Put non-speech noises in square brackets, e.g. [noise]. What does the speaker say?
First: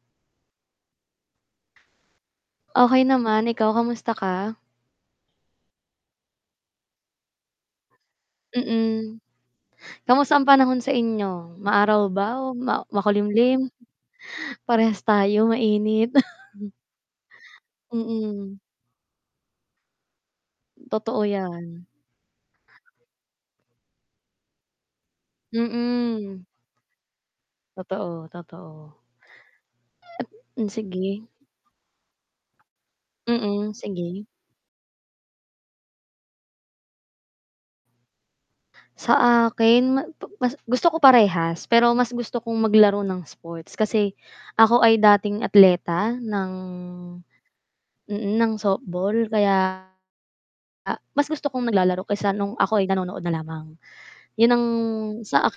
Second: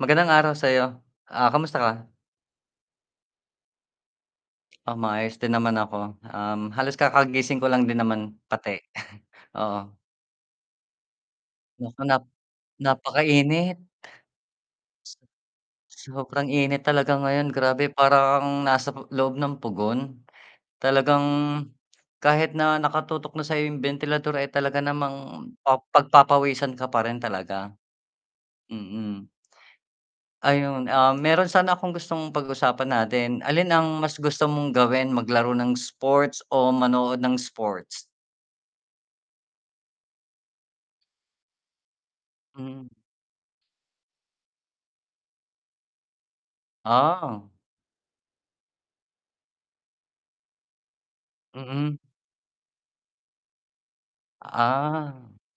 Magandang araw sayo, ah, kamusta ka? okay naman ikaw kamusta ka Oh maayos din naman ako, um, halos kakagising ko lang din naman pati. Mm, [chuckles] Oo. [inhales] kamusta ang panahon sa inyo? Maaraw Nako nap ba o makulimlim, napakainit. parehas tayo mainit. Sobrang [chuckles] init talaga ngayon grabe parang kang Mm. nasa loob ng pugon. [inhales] Talagang, Totoo yan. kahit na nakatutok na sa bentilador eh talaga namang Mm. pagpapawisan ka pa rin talaga. Totoo, totoo. Mm. [inhales] [inhales] Um, Ayun, ah, sige. meron sana akong gustong pag-usapan natin, alin Mm, ang mas sige. gusto mong gawin maglaro ng sports o manood ng sports? Sa akin ma pa mas gusto ko parehas pero mas gusto kong Hmm. maglaro ng sports kasi, [inhales] ako ay dating atleta ng Ah. mm, ng softball kaya, mas gusto kong Mm. naglalaro kaysa nung ako'y nanonood na lamang [inhales] yun ang Ah. sa